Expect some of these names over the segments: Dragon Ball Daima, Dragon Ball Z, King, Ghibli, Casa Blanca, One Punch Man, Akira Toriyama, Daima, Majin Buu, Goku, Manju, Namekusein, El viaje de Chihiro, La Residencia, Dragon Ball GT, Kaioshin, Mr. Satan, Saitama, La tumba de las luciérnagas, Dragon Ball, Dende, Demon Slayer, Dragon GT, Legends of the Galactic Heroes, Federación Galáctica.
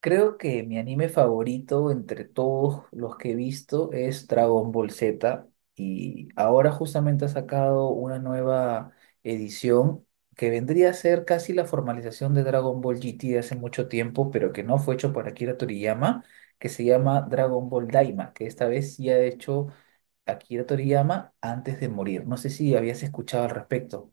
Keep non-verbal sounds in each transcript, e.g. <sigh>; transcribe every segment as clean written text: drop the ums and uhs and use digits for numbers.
Creo que mi anime favorito entre todos los que he visto es Dragon Ball Z y ahora justamente ha sacado una nueva edición que vendría a ser casi la formalización de Dragon Ball GT de hace mucho tiempo, pero que no fue hecho por Akira Toriyama, que se llama Dragon Ball Daima, que esta vez sí ha hecho Akira Toriyama antes de morir. No sé si habías escuchado al respecto.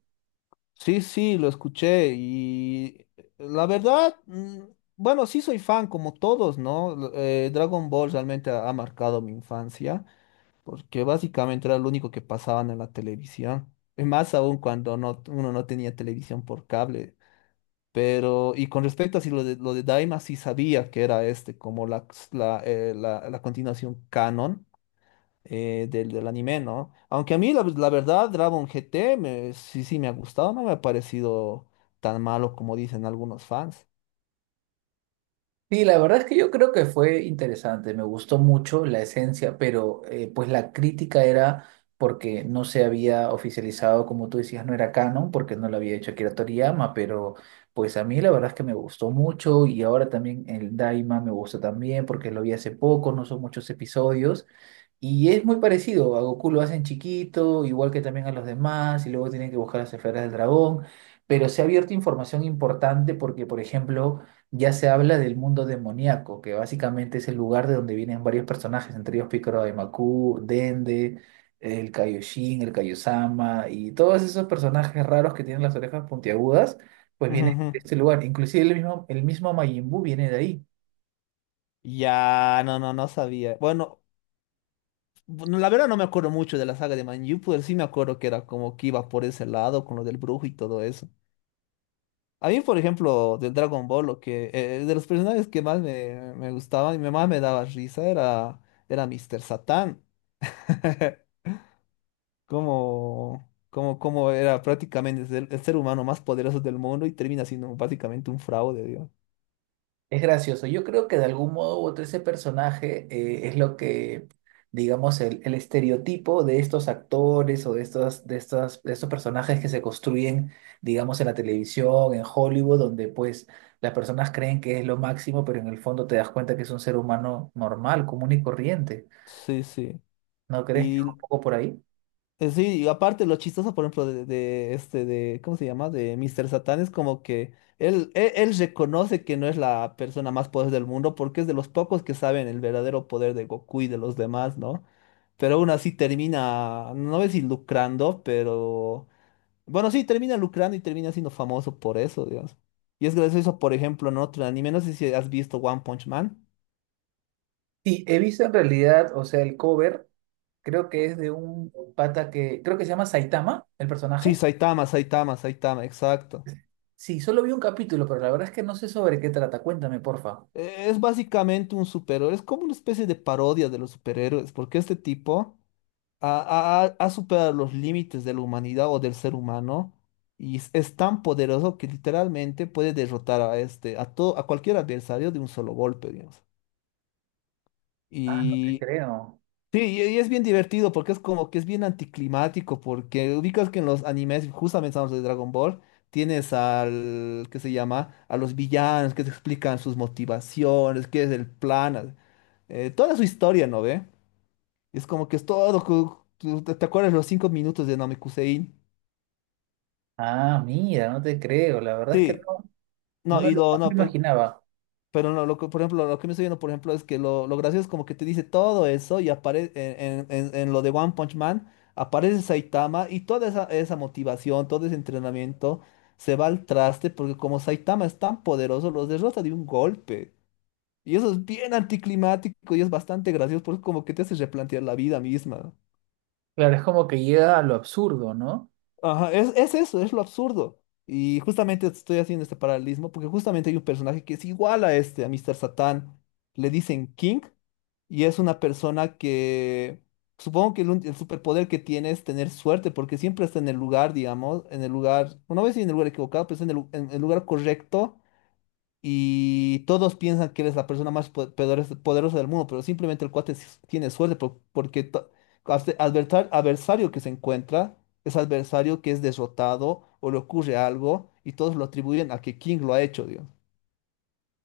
Sí, sí, lo escuché y la verdad, bueno, sí soy fan como todos, ¿no? Dragon Ball realmente ha marcado mi infancia porque básicamente era lo único que pasaban en la televisión, y más aún cuando no, uno no tenía televisión por cable. Con respecto a si lo de, lo de Daima, sí sabía que era este, como la continuación canon del anime, ¿no? Aunque a mí, la verdad, Dragon GT sí, sí me ha gustado, no me ha parecido tan malo como dicen algunos fans. Sí, la verdad es que yo creo que fue interesante, me gustó mucho la esencia, pero pues la crítica era porque no se había oficializado, como tú decías, no era canon, porque no lo había hecho Akira Toriyama, pero pues a mí la verdad es que me gustó mucho y ahora también el Daima me gusta también porque lo vi hace poco, no son muchos episodios. Y es muy parecido, a Goku lo hacen chiquito, igual que también a los demás, y luego tienen que buscar las esferas del dragón, pero se ha abierto información importante porque, por ejemplo, ya se habla del mundo demoníaco, que básicamente es el lugar de donde vienen varios personajes, entre ellos Picoro de Macu, Dende, el Kaioshin, el Kaiosama, y todos esos personajes raros que tienen las orejas puntiagudas, pues Ujú, vienen ujú. de este lugar. Inclusive el mismo Majin Buu viene de ahí. Ya, no, no, no sabía. Bueno, bueno, la verdad no me acuerdo mucho de la saga de Manju, pero sí me acuerdo que era como que iba por ese lado con lo del brujo y todo eso. A mí, por ejemplo, del Dragon Ball, de los personajes que más me gustaban y más me daba risa era Mr. Satan. <laughs> Cómo era prácticamente ser el ser humano más poderoso del mundo y termina siendo básicamente un fraude, Dios. Es gracioso. Yo creo que de algún modo u otro ese personaje es lo que, digamos, el estereotipo de estos actores o de estos, de estos personajes que se construyen, digamos, en la televisión, en Hollywood, donde pues las personas creen que es lo máximo, pero en el fondo te das cuenta que es un ser humano normal, común y corriente. Sí, sí. ¿No crees que Y va un poco por ahí? Sí, y aparte lo chistoso, por ejemplo, ¿cómo se llama? De Mr. Satan es como que él reconoce que no es la persona más poderosa del mundo porque es de los pocos que saben el verdadero poder de Goku y de los demás, ¿no? Pero aún así termina, no sé si lucrando, pero bueno, sí, termina lucrando y termina siendo famoso por eso, digamos. Y es gracias a eso, por ejemplo, en otro anime, no sé si has visto One Punch Man. Sí, he visto en realidad, o sea, el cover, creo que es de un pata que, creo que se llama Saitama, el Sí, personaje. Saitama, Saitama, Saitama, exacto. Sí, solo vi un capítulo, pero la verdad es que no sé sobre qué trata. Cuéntame, porfa. Es básicamente un superhéroe, es como una especie de parodia de los superhéroes, porque este tipo ha superado los límites de la humanidad o del ser humano y es tan poderoso que literalmente puede derrotar a a todo, a cualquier adversario de un solo golpe, digamos. Ah, no te creo. Sí, y es bien divertido porque es como que es bien anticlimático, porque ubicas que en los animes, justamente estamos de Dragon Ball, tienes al, ¿qué se llama? A los villanos que te explican sus motivaciones, qué es el plan, toda su historia, ¿no ve? Y es como que es todo, ¿te acuerdas los cinco minutos de Namekusein? Ah, mira, no te creo. La verdad es que Sí, no, no, y no lo, me lo no, pues, imaginaba. Pero no, por ejemplo, lo que me estoy viendo, por ejemplo, es que lo gracioso es como que te dice todo eso y aparece en lo de One Punch Man, aparece Saitama y toda esa motivación, todo ese entrenamiento se va al traste porque como Saitama es tan poderoso, los derrota de un golpe. Y eso es bien anticlimático y es bastante gracioso porque como que te hace replantear la vida misma. Claro, es como que llega a lo absurdo, ¿no? Ajá, es eso, es lo absurdo. Y justamente estoy haciendo este paralelismo porque justamente hay un personaje que es igual a este, a Mr. Satan. Le dicen King. Y es una persona que supongo que el superpoder que tiene es tener suerte, porque siempre está en el lugar, digamos, en el lugar, no voy a decir en el lugar equivocado, pero está en en el lugar correcto. Y todos piensan que él es la persona más poderosa del mundo, pero simplemente el cuate tiene suerte porque adversario que se encuentra es adversario que es derrotado o le ocurre algo y todos lo atribuyen a que King lo ha hecho, Dios.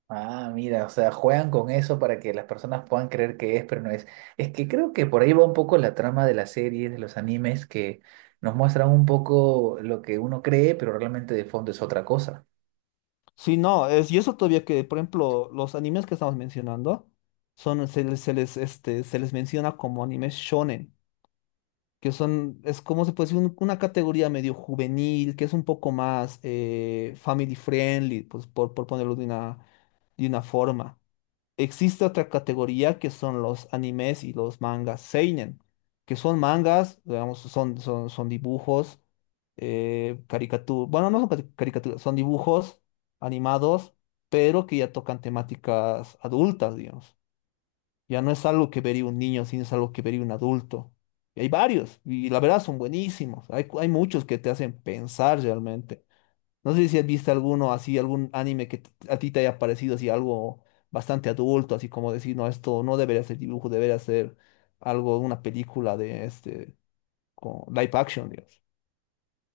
Ah, mira, o sea, juegan con eso para que las personas puedan creer que es, pero no es. Es que creo que por ahí va un poco la trama de las series, de los animes, que nos muestran un poco lo que uno cree, pero realmente de fondo es otra cosa. Sí, no, y eso todavía que, por ejemplo, los animes que estamos mencionando se les, este, se les menciona como animes shonen, es como se puede decir, una categoría medio juvenil, que es un poco más family friendly, pues por ponerlo de una forma. Existe otra categoría que son los animes y los mangas seinen, que son mangas, digamos, son dibujos, caricaturas, bueno, no son caricaturas, son dibujos animados, pero que ya tocan temáticas adultas, digamos. Ya no es algo que vería un niño, sino es algo que vería un adulto. Y hay varios, y la verdad son buenísimos. Hay, hay muchos que te hacen pensar realmente. No sé si has visto alguno así, algún anime que a ti te haya parecido así algo bastante adulto, así como decir, no, esto no debería ser dibujo, debería ser algo, una película de este, con live action, digamos.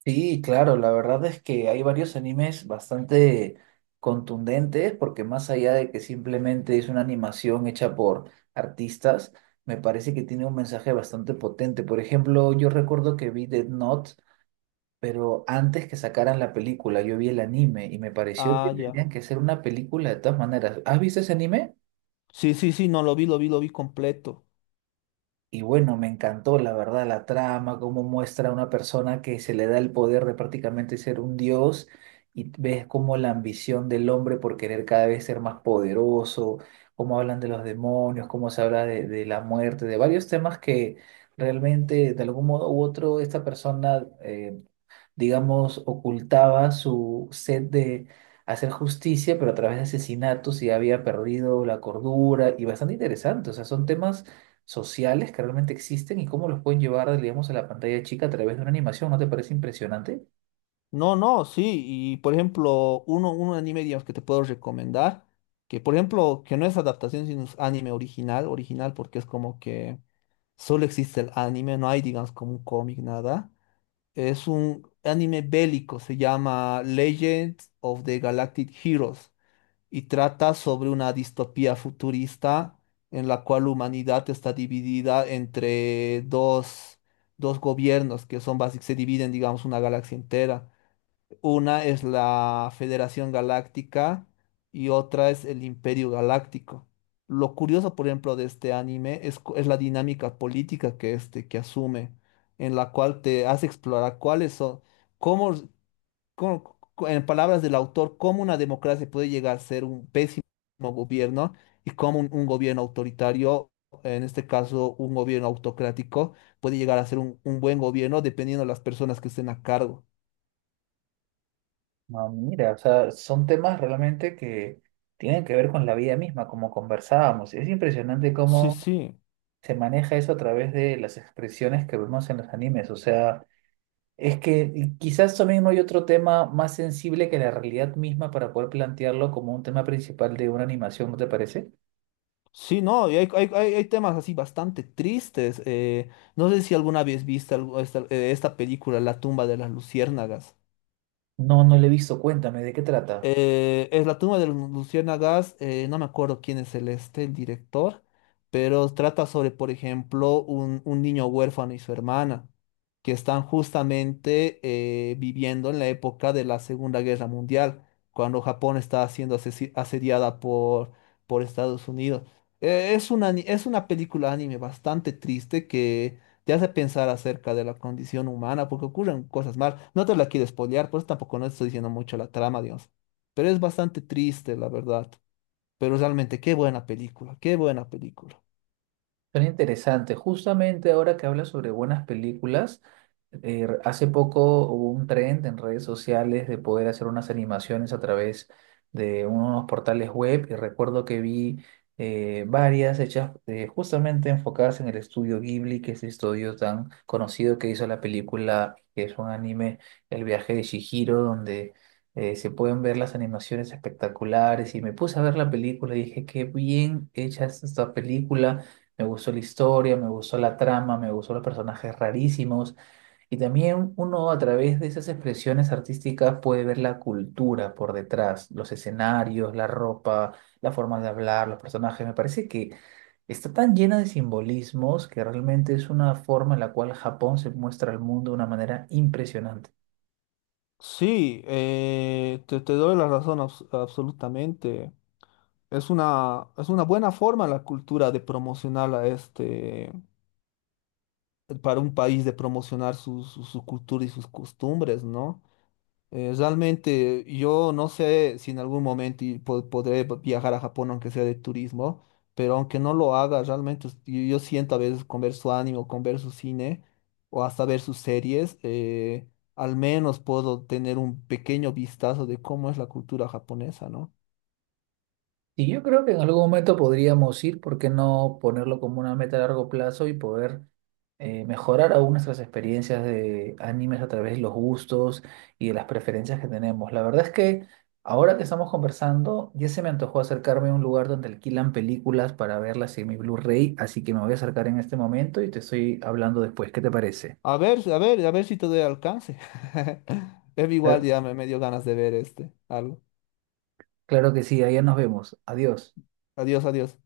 Sí, claro, la verdad es que hay varios animes bastante contundentes, porque más allá de que simplemente es una animación hecha por artistas, me parece que tiene un mensaje bastante potente. Por ejemplo, yo recuerdo que vi Death Note, pero antes que sacaran la película, yo vi el anime y me pareció que Ah, ya. tenían que hacer una película de todas maneras. ¿Has visto ese anime? Sí, sí, sí, no, lo vi, lo vi, lo vi completo. Y bueno, me encantó la verdad la trama, cómo muestra a una persona que se le da el poder de prácticamente ser un dios y ves cómo la ambición del hombre por querer cada vez ser más poderoso, cómo hablan de los demonios, cómo se habla de, la muerte, de varios temas que realmente de algún modo u otro esta persona digamos, ocultaba su sed de hacer justicia, pero a través de asesinatos y había perdido la cordura y bastante interesante. O sea, son temas sociales que realmente existen y cómo los pueden llevar, digamos, a la pantalla chica a través de una animación. ¿No te parece impresionante? No, no, sí, y por ejemplo, un anime, digamos, que te puedo recomendar, que por ejemplo, que no es adaptación, sino es anime original, original, porque es como que solo existe el anime, no hay, digamos, como un cómic, nada. Es un anime bélico, se llama Legends of the Galactic Heroes y trata sobre una distopía futurista en la cual la humanidad está dividida entre dos gobiernos que son básicamente, se dividen, digamos, una galaxia entera. Una es la Federación Galáctica y otra es el Imperio Galáctico. Lo curioso, por ejemplo, de este anime es la dinámica política que asume, en la cual te hace explorar cuáles son, cómo, en palabras del autor, cómo una democracia puede llegar a ser un pésimo gobierno y cómo un gobierno autoritario, en este caso un gobierno autocrático, puede llegar a ser un buen gobierno dependiendo de las personas que estén a cargo. No, mira, o sea, son temas realmente que tienen que ver con la vida misma, como conversábamos. Es impresionante Sí, cómo sí. se maneja eso a través de las expresiones que vemos en los animes. O sea, es que quizás eso mismo hay otro tema más sensible que la realidad misma para poder plantearlo como un tema principal de una animación, ¿no te parece? Sí, no, y hay temas así bastante tristes. No sé si alguna vez viste esta película, La tumba de las luciérnagas. No, no le he visto. Cuéntame, ¿de qué trata? Es la tumba de los luciérnagas, no me acuerdo quién es el este, el director, pero trata sobre, por ejemplo, un niño huérfano y su hermana, que están justamente viviendo en la época de la Segunda Guerra Mundial, cuando Japón está siendo asediada por Estados Unidos. Es una, es una película anime bastante triste que te hace pensar acerca de la condición humana, porque ocurren cosas mal. No te la quiero spoilear, por eso tampoco no estoy diciendo mucho la trama, dios. Pero es bastante triste, la verdad. Pero realmente, qué buena película, qué buena película. Suena interesante. Justamente ahora que hablas sobre buenas películas, hace poco hubo un trend en redes sociales de poder hacer unas animaciones a través de unos portales web y recuerdo que vi varias hechas justamente enfocadas en el estudio Ghibli, que es el estudio tan conocido que hizo la película, que es un anime, El viaje de Chihiro, donde se pueden ver las animaciones espectaculares y me puse a ver la película y dije, qué bien hecha es esta película, me gustó la historia, me gustó la trama, me gustó los personajes rarísimos y también uno a través de esas expresiones artísticas puede ver la cultura por detrás, los escenarios, la ropa, la forma de hablar, los personajes. Me parece que está tan llena de simbolismos que realmente es una forma en la cual Japón se muestra al mundo de una manera impresionante. Sí, te doy la razón absolutamente. Es una buena forma la cultura de promocionar a este, para un país de promocionar su cultura y sus costumbres, ¿no? Realmente yo no sé si en algún momento y podré viajar a Japón aunque sea de turismo, pero aunque no lo haga, realmente yo siento a veces con ver su anime o con ver su cine o hasta ver sus series, al menos puedo tener un pequeño vistazo de cómo es la cultura japonesa, ¿no? Y yo creo que en algún momento podríamos ir, ¿por qué no ponerlo como una meta a largo plazo y poder mejorar aún nuestras experiencias de animes a través de los gustos y de las preferencias que tenemos? La verdad es que ahora que estamos conversando, ya se me antojó acercarme a un lugar donde alquilan películas para verlas en mi Blu-ray, así que me voy a acercar en este momento y te estoy hablando después. ¿Qué te parece? A ver, a ver, a ver si te doy alcance. <laughs> Igual Claro. ya me dio ganas de ver este, algo. Claro que sí, allá nos vemos. Adiós. Adiós, adiós.